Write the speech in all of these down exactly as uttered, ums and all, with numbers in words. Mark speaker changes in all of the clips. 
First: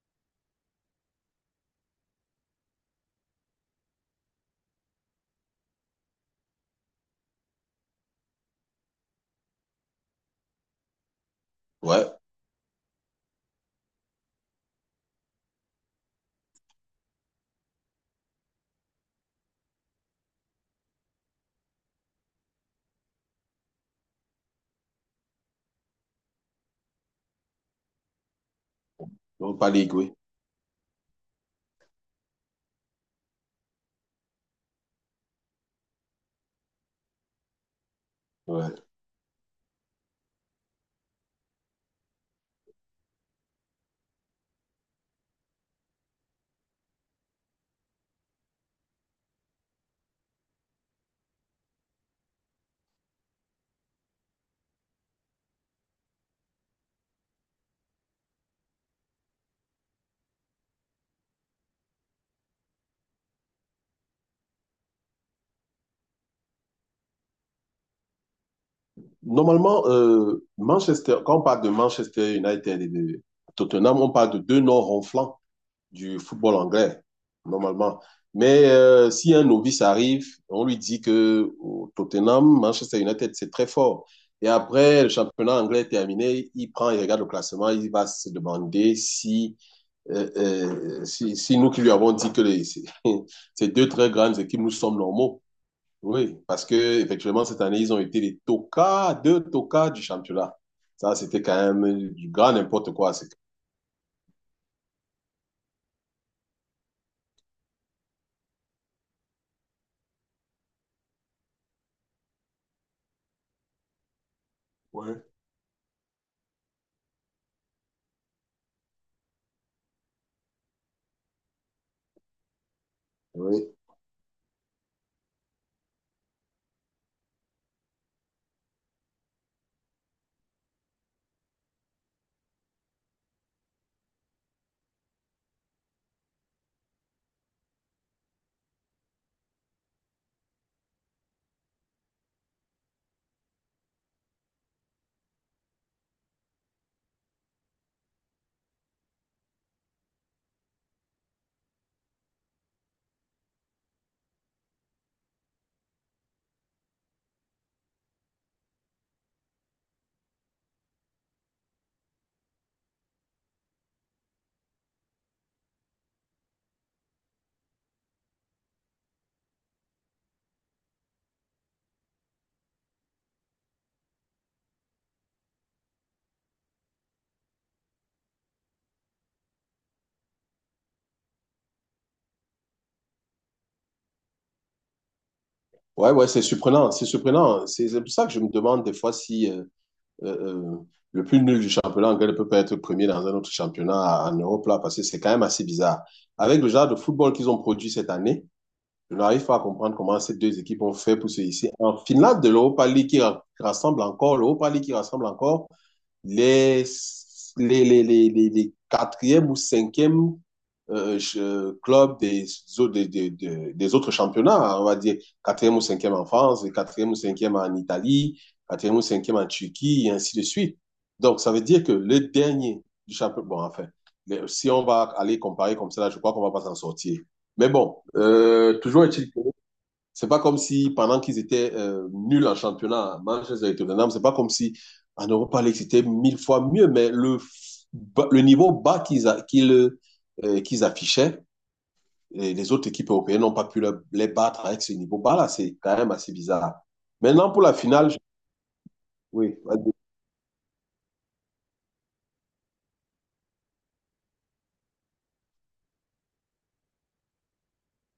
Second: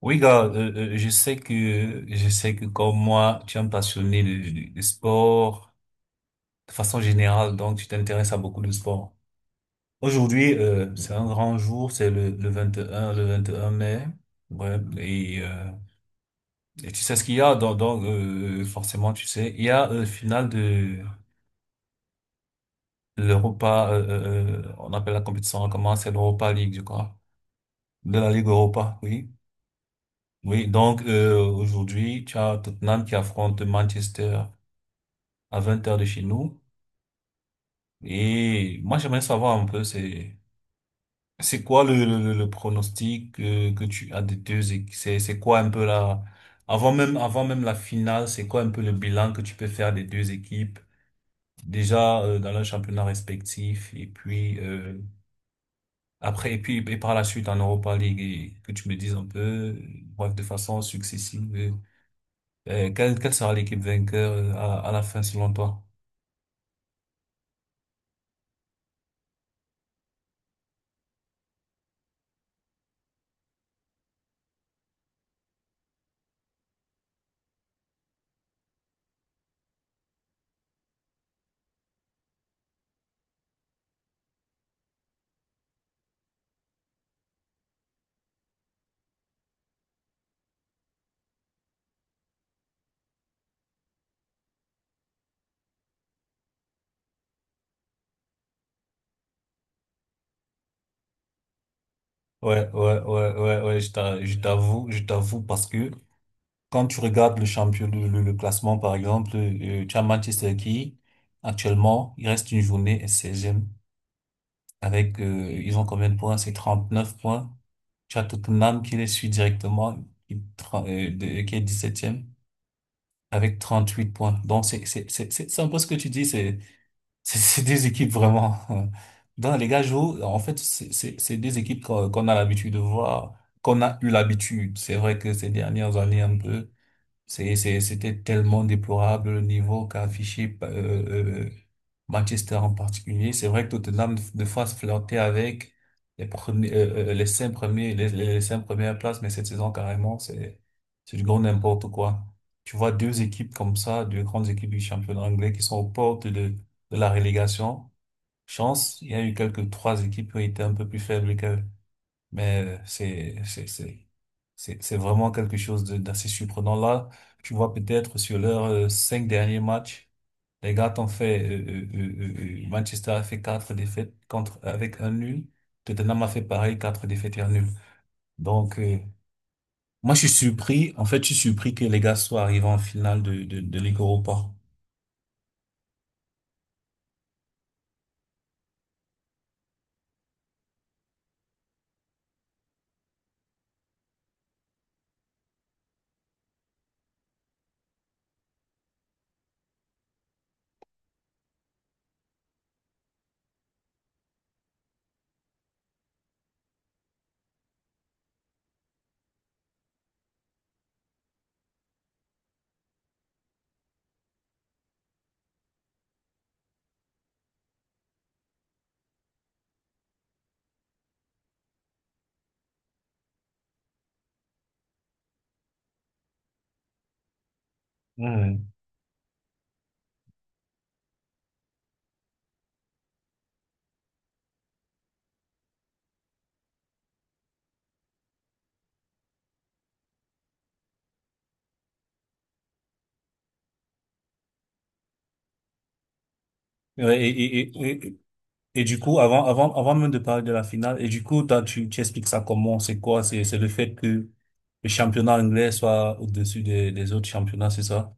Speaker 1: Oui, gars, euh, euh, je sais que, je sais que comme moi, tu es un passionné de, de, de sport de façon générale, donc tu t'intéresses à beaucoup de sport. Aujourd'hui, euh, c'est un grand jour,
Speaker 2: Ouais,
Speaker 1: c'est le, le vingt et un le vingt et un mai. Ouais, et, euh, et tu sais ce qu'il y a, donc, donc, euh, forcément, tu sais, il y a euh, finale de de l'Europa, euh, euh, euh, on appelle la compétition, hein, comment c'est l'Europa League, je crois, de la Ligue Europa, oui.
Speaker 2: donc pas League, oui.
Speaker 1: Oui, donc euh, aujourd'hui, tu as Tottenham qui affronte Manchester à vingt heures de chez nous.
Speaker 2: Ouais.
Speaker 1: Et moi, j'aimerais savoir un peu, c'est, c'est quoi le, le, le- le pronostic euh, que tu as des deux équipes? C'est, c'est quoi un peu la, avant même, avant même la finale, c'est quoi un peu le bilan que tu peux faire des deux équipes? Déjà, euh, dans leur championnat respectif et puis, euh, après, et puis, et par la suite en Europa League et que tu me dises un peu, euh, bref, de façon successive, euh, euh, quelle, quelle sera l'équipe vainqueur euh, à, à la fin selon toi?
Speaker 2: Normalement, euh, Manchester, quand on parle de Manchester United et de Tottenham, on parle de deux noms ronflants du football anglais, normalement. Mais euh, si un novice arrive, on lui dit que au Tottenham, Manchester United, c'est très fort. Et après, le championnat anglais est terminé, il prend, il regarde le classement, il va se demander si, euh, euh, si, si nous qui lui avons dit que les- ces deux très grandes équipes, nous sommes normaux. Oui, parce que effectivement cette année, ils ont été les tocards, deux tocards du championnat. Ça, c'était quand même du grand
Speaker 1: Ouais,
Speaker 2: n'importe
Speaker 1: ouais,
Speaker 2: quoi.
Speaker 1: ouais,
Speaker 2: C'est-
Speaker 1: ouais, ouais, je t'a- je t'avoue, je t'avoue parce que quand tu regardes le champion, le, le, le classement par exemple, euh, tu as Manchester qui, actuellement, il reste une journée et seize avec,
Speaker 2: Ouais.
Speaker 1: euh, ils ont combien de points? C'est trente neuf points. Tu as Tottenham qui les suit directement, qui, tra- euh, de- qui est dix septième avec
Speaker 2: Oui.
Speaker 1: trente huit points. Donc c'est, c'est, c'est, c'est c'est un peu ce que tu dis, c'est c'est c'est des équipes vraiment. Dans les gars jouent, en fait, c'est c'est- c'est des équipes qu'on qu'on a l'habitude de voir, qu'on a eu l'habitude. C'est vrai que ces dernières années, un peu. C'est, c'est, c'était tellement déplorable le niveau qu'a affiché euh, euh, Manchester en particulier. C'est vrai que Tottenham de fois flirtait avec les premiers, euh, euh, les cinq premiers, les, les les cinq premières places, mais cette saison carrément, c'est, c'est du grand n'importe quoi. Tu vois deux équipes comme ça, deux grandes équipes du championnat anglais qui sont aux portes de, de la relégation. Chance, il y a eu quelques trois équipes qui ont été un peu plus faibles mais euh, c'est, c'est, c'est, c'est c'est vraiment quelque chose de- d'assez surprenant. Là, tu vois peut-être sur leurs euh, cinq derniers matchs, les gars t'ont fait, euh, euh, euh, euh, euh, Manchester a fait quatre défaites contre, avec un nul. Tottenham a fait pareil, quatre défaites et un nul. Donc, euh, moi, je suis surpris. En fait, je suis surpris que les gars soient arrivés en finale de, de, de Ligue Europa.
Speaker 2: Ouais, ouais, c'est surprenant, c'est surprenant. C'est c'est pour ça que je me demande des fois si euh, euh, euh, le plus nul du championnat anglais ne peut pas être premier dans un autre championnat en Europe, là, parce que c'est quand même assez bizarre. Avec le genre de football qu'ils ont produit cette année, je n'arrive pas à comprendre comment ces deux équipes ont fait pour se hisser en finale de l'Europa League qui rassemble encore, l'Europa League qui rassemble encore les, les, les, les, les- les quatrième ou cinquième euh, club des, au- des, des- des- des autres championnats, on va dire quatrième ou cinquième en France, quatrième ou cinquième en Italie, quatrième ou cinquième en Turquie, et ainsi de suite. Donc, ça veut dire que le dernier du championnat, bon, enfin, le- si on va aller comparer comme ça, là, je crois qu'on ne va pas s'en sortir. Mais bon,
Speaker 1: Mhm.
Speaker 2: euh, toujours est-il que c'est pas comme si pendant qu'ils étaient euh, nuls en championnat, à Manchester et Tottenham, c'est pas comme si en Europa League c'était mille fois mieux, mais le, le niveau bas qu'ils a- qu'ils euh, qu'ils affichaient, et les autres équipes européennes n'ont pas pu le- les battre avec ce niveau bas-là. C'est quand même assez bizarre.
Speaker 1: Ouais,
Speaker 2: Maintenant,
Speaker 1: Et,
Speaker 2: pour la
Speaker 1: et,
Speaker 2: finale,
Speaker 1: et,
Speaker 2: je-
Speaker 1: Et du coup, avant,
Speaker 2: oui,
Speaker 1: avant,
Speaker 2: vas-y.
Speaker 1: avant même de parler de la finale, et du coup, toi, tu, tu expliques ça comment, c'est quoi, c'est, c'est le fait que le championnat anglais soit au-dessus des, des autres championnats, c'est ça?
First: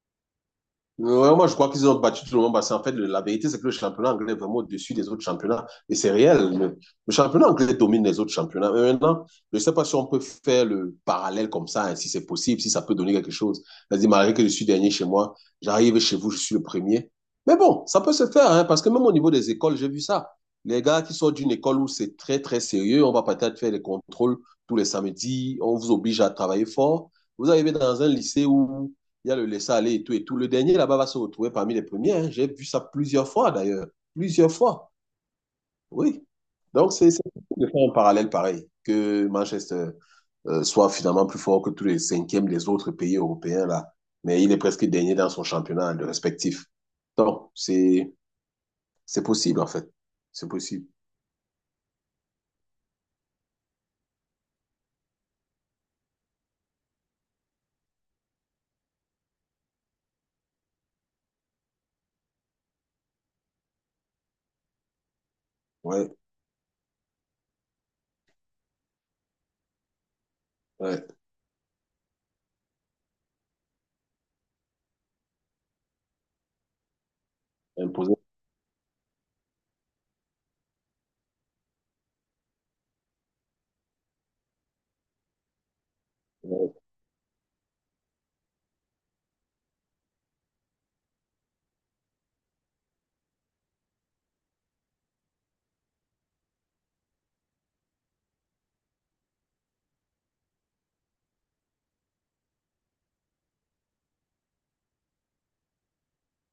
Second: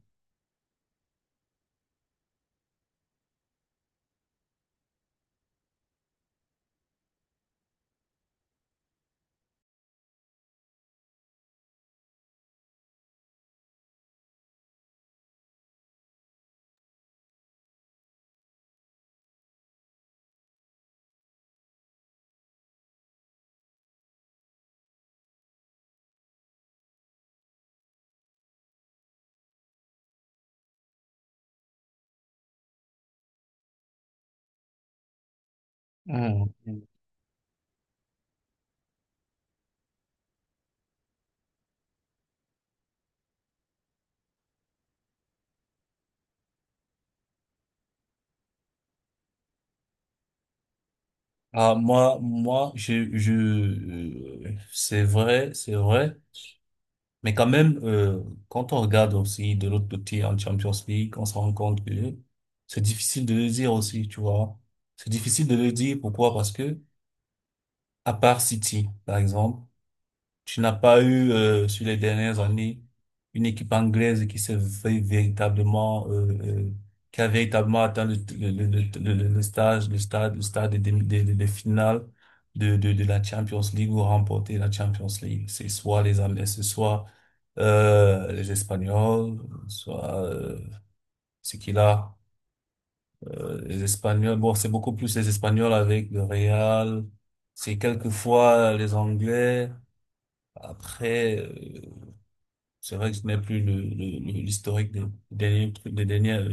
Speaker 2: Ouais, moi, je crois qu'ils ont battu tout le monde parce qu'en fait, le- la vérité, c'est que le championnat anglais est vraiment au-dessus des autres championnats. Et c'est réel. Le, le championnat anglais domine les autres championnats. Mais maintenant, je ne sais pas si on peut faire le parallèle comme ça, hein, si c'est possible, si ça peut donner quelque chose. C'est-à-dire, malgré que je suis dernier chez moi, j'arrive chez vous, je suis le premier. Mais bon, ça peut se faire, hein, parce que même au niveau des écoles, j'ai vu ça. Les gars qui sortent d'une école où c'est très, très sérieux, on va peut-être faire des contrôles tous les samedis, on vous oblige à travailler fort. Vous arrivez dans un lycée où il y a le laisser aller et tout et tout. Le dernier là-bas va se retrouver parmi les premiers. Hein. J'ai vu ça plusieurs fois d'ailleurs, plusieurs fois. Oui.
Speaker 1: Mhm. Mhm.
Speaker 2: Donc c'est c'est difficile de faire un parallèle pareil que Manchester euh, soit finalement plus fort que tous les cinquièmes des autres pays européens là, mais il est presque dernier dans son championnat le respectif. Donc c'est c'est possible en fait, c'est possible.
Speaker 1: Ah, moi, moi, je, je, euh, c'est vrai, c'est vrai, mais quand même, euh, quand on regarde aussi de l'autre côté en Champions League, on se rend compte que c'est difficile de le dire aussi, tu vois. C'est difficile de le dire,
Speaker 2: Ouais,
Speaker 1: pourquoi? Parce que, à part City, par exemple, tu n'as pas
Speaker 2: ouais.
Speaker 1: eu, euh, sur les dernières années, une équipe anglaise qui s'est vé- véritablement, euh, euh, qui a véritablement atteint le,
Speaker 2: Imposer.
Speaker 1: le, le, le, le- le stage, le stade, le stade des, demi- des, des, des finales de, de, de la Champions League ou remporter la Champions League. C'est soit les Anglais, ce
Speaker 2: Ouais.
Speaker 1: soit, euh, les Espagnols, soit, euh, ce qu'il a, euh, les Espagnols. Bon, c'est beaucoup plus les Espagnols avec le Real. C'est quelquefois les Anglais. Après, euh, c'est vrai que ce n'est plus le, le- le- l'historique des derniers, des derniers, euh,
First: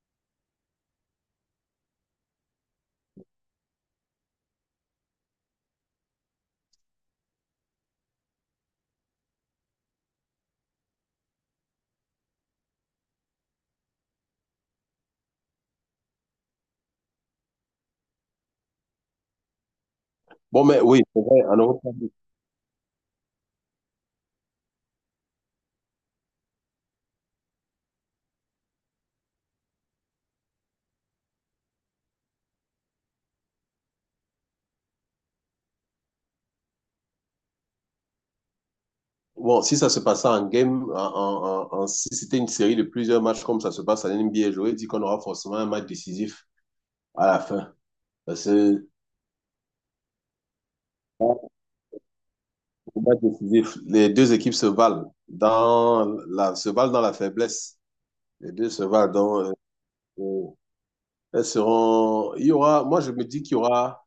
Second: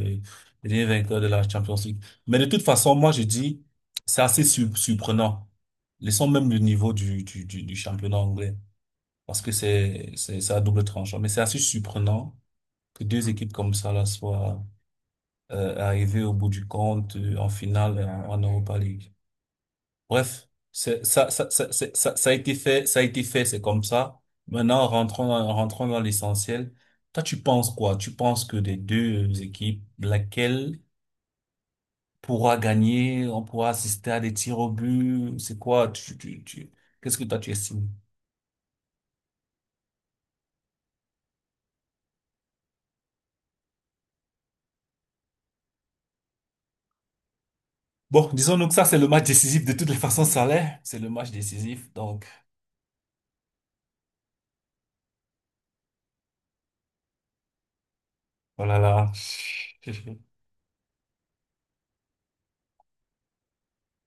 Speaker 1: des derniers vainqueurs de la Champions League. Mais de toute façon, moi, je dis, c'est assez sur- surprenant. Laissons même le niveau du, du, du, du championnat anglais. Parce que c'est, c'est, c'est à double tranchant. Mais c'est assez surprenant que deux équipes comme ça, là, soient, euh, arrivées au bout du compte, euh, en finale, en, en Europa League. Bref,
Speaker 2: Bon mais oui,
Speaker 1: c'est,
Speaker 2: c'est
Speaker 1: ça,
Speaker 2: vrai,
Speaker 1: ça,
Speaker 2: en
Speaker 1: ça,
Speaker 2: Europe,
Speaker 1: c'est- ça, ça a été fait, ça a été fait, c'est comme ça. Maintenant, rentrons dans, rentrons dans l'essentiel. Toi, tu penses quoi? Tu penses que des deux euh, équipes, laquelle pourra gagner, on pourra assister à des tirs au but, c'est quoi? Tu, tu, tu, qu'est-ce que toi tu estimes?
Speaker 2: bon, si ça se passait en game, en, en- en- en- si c'était une série de plusieurs matchs comme ça se passe en N B A, j'aurais dit qu'on aura forcément un match décisif à la fin.
Speaker 1: Bon,
Speaker 2: Parce
Speaker 1: disons donc ça,
Speaker 2: que
Speaker 1: c'est le match décisif. De toutes les façons, ça l'est. C'est le match décisif. Donc,
Speaker 2: un match décisif, les deux équipes se valent dans la, se valent dans la faiblesse. Les deux
Speaker 1: voilà
Speaker 2: se
Speaker 1: là.
Speaker 2: valent dans, euh,
Speaker 1: Là.
Speaker 2: euh, elles seront, il y aura, moi je me dis qu'il y aura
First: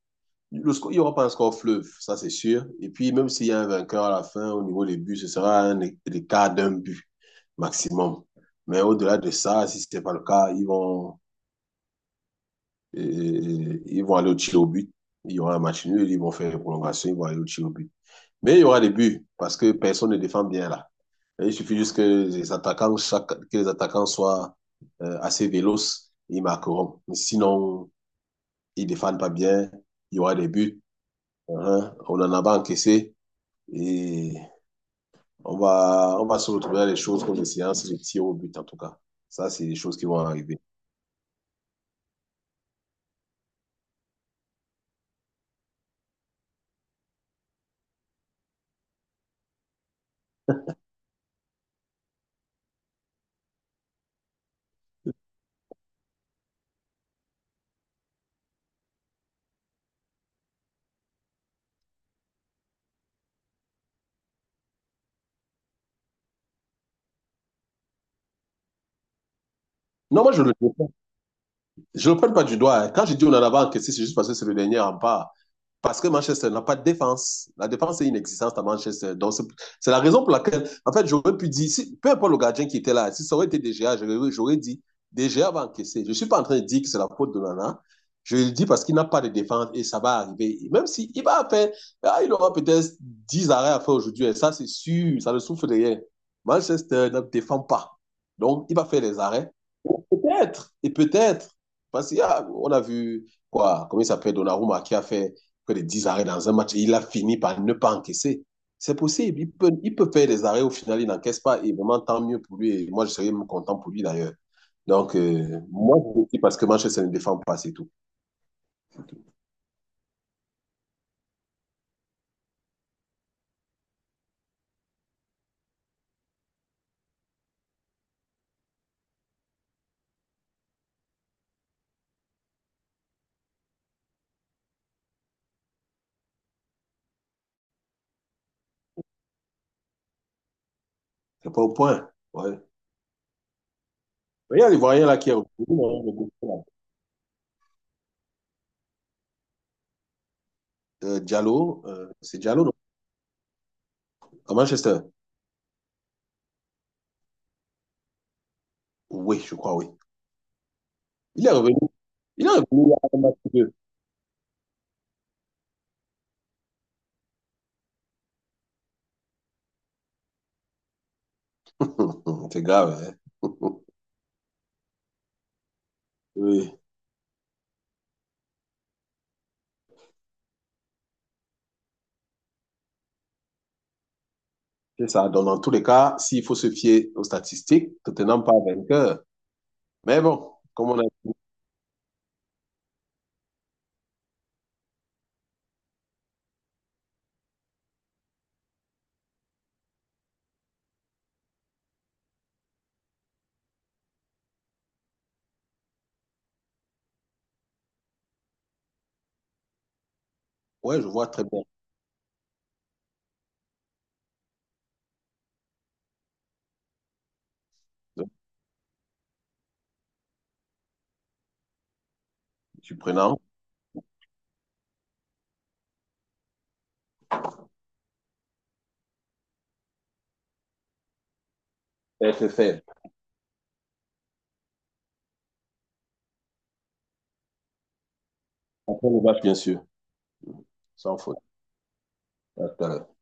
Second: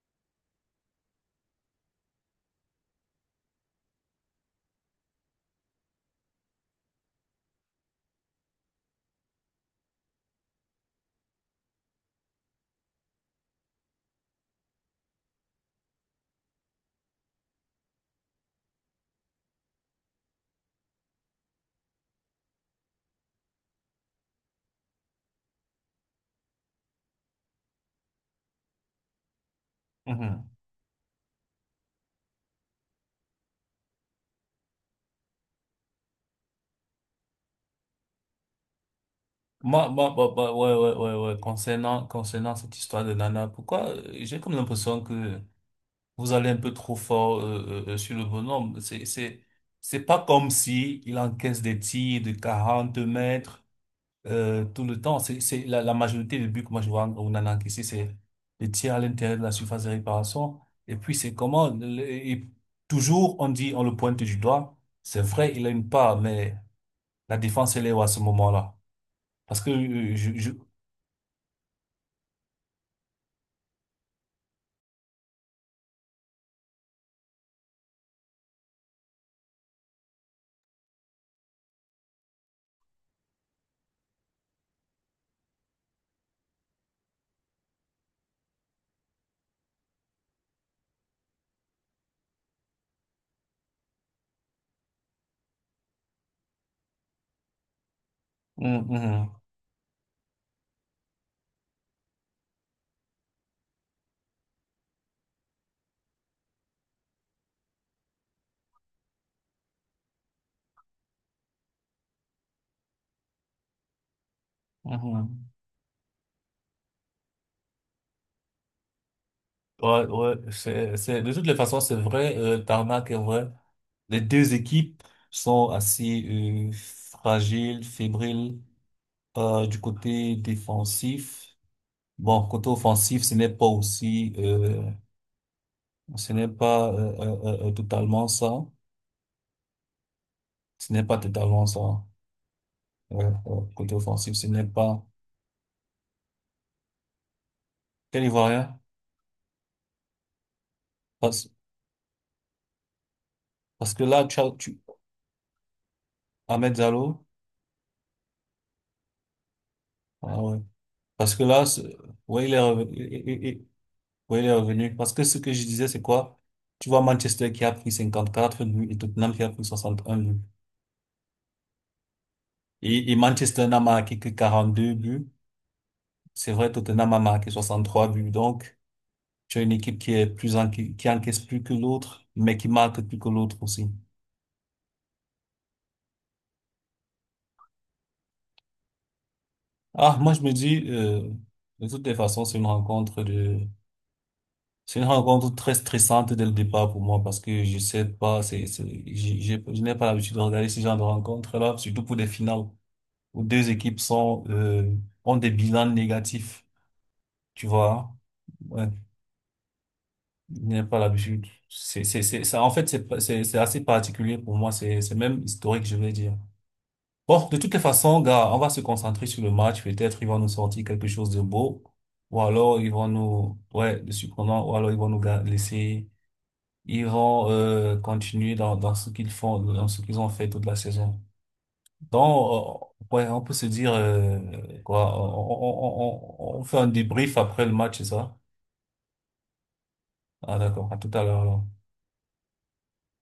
Speaker 2: Le score- il n'y aura pas un score fleuve, ça c'est sûr. Et puis, même s'il y a un vainqueur à la fin, au niveau des buts, ce sera un é- écart d'un but maximum. Mais au-delà de ça, si ce n'est pas le cas, ils vont, euh, ils vont aller au tir au but. Il y aura un match nul, ils vont faire une prolongation, ils vont aller au tir au but. Mais il y aura des buts parce que personne ne défend bien là. Et il suffit juste que les attaquants, chaque- que les attaquants soient euh, assez véloces, ils marqueront. Mais sinon, ils ne défendent pas bien, il y aura des
Speaker 1: Mhm.
Speaker 2: buts. Hein. On en a pas encaissé. Et on va, on va se retrouver à des choses comme des séances de tir au but, en tout cas. Ça, c'est des
Speaker 1: Moi,
Speaker 2: choses qui
Speaker 1: moi,
Speaker 2: vont
Speaker 1: moi, moi,
Speaker 2: arriver.
Speaker 1: ouais, ouais, ouais, ouais. Concernant, concernant cette histoire de Nana, pourquoi euh, j'ai comme l'impression que vous allez un peu trop fort euh, euh, euh, sur le bonhomme. C'est, c'est, c'est pas comme si il encaisse des tirs de quarante mètres euh, tout le temps. C'est, c'est la, la majorité des buts que moi je vois en- on en a encaissé, c'est des tirs à l'intérieur de la surface de réparation. Et puis c'est comment le- et toujours on dit on le pointe du doigt. C'est vrai, il a une part, mais la défense elle est où à ce moment-là? Parce que euh,
Speaker 2: Non,
Speaker 1: je,
Speaker 2: moi, je ne
Speaker 1: je...
Speaker 2: le, je le prends pas du doigt. Hein. Quand je dis on en a encaissé, c'est juste parce que c'est le dernier rempart. Parce que Manchester n'a pas de défense. La défense est inexistante à Manchester. Donc, c'est la raison pour laquelle, en fait, j'aurais pu dire, si, peu importe le gardien qui était là, si ça aurait été D G A, j'aurais dit, D G A va encaisser. Je ne suis pas en train de dire que c'est la faute de Nana. Je le dis parce qu'il n'a pas de défense et ça va arriver. Et même s'il si va faire, ah, il aura peut-être dix arrêts à faire aujourd'hui. Et ça, c'est sûr, ça le souffle derrière. Manchester ne défend pas. Donc, il va
Speaker 1: Mhm,
Speaker 2: faire des
Speaker 1: mhm.
Speaker 2: arrêts. Peut-être, et peut-être. Parce qu'on a, a vu, quoi, comment il s'appelle, Donnarumma, qui a fait que les dix arrêts dans un match et il a fini par ne pas encaisser. C'est possible. Il peut, il peut faire des arrêts, au final, il n'encaisse pas. Et vraiment, tant mieux pour lui. Et moi, je serais même content pour lui d'ailleurs. Donc,
Speaker 1: Mhm.
Speaker 2: euh, moi, je le dis parce que Manchester ne défend pas, c'est tout.
Speaker 1: Ouais, ouais, c'est, c'est, de toutes les façons, c'est vrai, euh, le tarmac est vrai. Les deux équipes sont assez euh, fragiles, fébriles euh, du côté défensif. Bon, côté offensif, ce n'est pas aussi, euh, ce n'est pas euh, euh, euh, euh, totalement ça. Ce n'est pas
Speaker 2: C'est pas
Speaker 1: totalement
Speaker 2: au
Speaker 1: ça.
Speaker 2: point. Ouais.
Speaker 1: Ouais, ouais, côté offensif, ce
Speaker 2: Mais il
Speaker 1: n'est
Speaker 2: y a
Speaker 1: pas.
Speaker 2: l'Ivoirien là qui est revenu, hein, le gars, là.
Speaker 1: Quel Ivoirien?
Speaker 2: Euh,
Speaker 1: Parce,
Speaker 2: Diallo, euh, c'est Diallo, non?
Speaker 1: parce que là, tu, as-
Speaker 2: À
Speaker 1: tu,
Speaker 2: Manchester.
Speaker 1: Ahmed Diallo,
Speaker 2: Oui, je crois, oui.
Speaker 1: ah ouais. Parce que
Speaker 2: Il est
Speaker 1: là,
Speaker 2: revenu.
Speaker 1: c'est-
Speaker 2: Il
Speaker 1: Ouais,
Speaker 2: est
Speaker 1: il est
Speaker 2: revenu il y
Speaker 1: revenu.
Speaker 2: a un match ou deux.
Speaker 1: Oui, il est revenu. Parce que ce que je disais, c'est quoi? Tu vois Manchester qui a pris cinquante-quatre buts et Tottenham qui a pris soixante et un buts.
Speaker 2: C'est
Speaker 1: Et,
Speaker 2: grave,
Speaker 1: et
Speaker 2: hein?
Speaker 1: Manchester n'a marqué que quarante-deux buts. C'est vrai,
Speaker 2: Oui,
Speaker 1: Tottenham a marqué soixante-trois buts. Donc, tu as une équipe qui est plus en, qui, qui encaisse plus que l'autre, mais qui marque plus que l'autre aussi.
Speaker 2: c'est ça. Donc, dans tous les cas, s'il faut se fier aux statistiques, Tottenham pas vainqueur.
Speaker 1: Ah,
Speaker 2: Mais
Speaker 1: moi, je me
Speaker 2: bon,
Speaker 1: dis,
Speaker 2: comme on a
Speaker 1: euh, de toutes les façons, c'est une rencontre de, c'est une rencontre très stressante dès le départ pour moi parce que je sais pas, c'est, c'est, j'ai- j'ai- je n'ai pas l'habitude de regarder ce genre de rencontres-là, surtout pour des finales, où deux équipes sont, euh, ont des bilans négatifs, tu vois. Ouais, il n'y a pas
Speaker 2: ouais, je vois très
Speaker 1: l'habitude.
Speaker 2: bien.
Speaker 1: C'est, c'est, c'est, ça, en fait, c'est, pas- c'est, c'est assez particulier pour moi. C'est, c'est même historique, je vais dire. Bon, de toutes les façons,
Speaker 2: Je
Speaker 1: gars, on va se concentrer sur le match. Peut-être ils vont nous sortir quelque chose de beau. Ou alors ils
Speaker 2: suis
Speaker 1: vont
Speaker 2: prenant.
Speaker 1: nous, ouais, de surprenant. Ou alors ils vont nous ga- laisser, ils vont, euh, continuer dans, dans ce qu'ils font, dans ce qu'ils ont fait toute la saison. Donc,
Speaker 2: F F L.
Speaker 1: euh, ouais, on peut se dire euh, quoi, on, on, on, on on fait un débrief après le match, c'est ça?
Speaker 2: Après le match, bien sûr.
Speaker 1: Ah d'accord, à tout
Speaker 2: Sans
Speaker 1: à
Speaker 2: faute.
Speaker 1: l'heure alors.
Speaker 2: À tout à l'heure.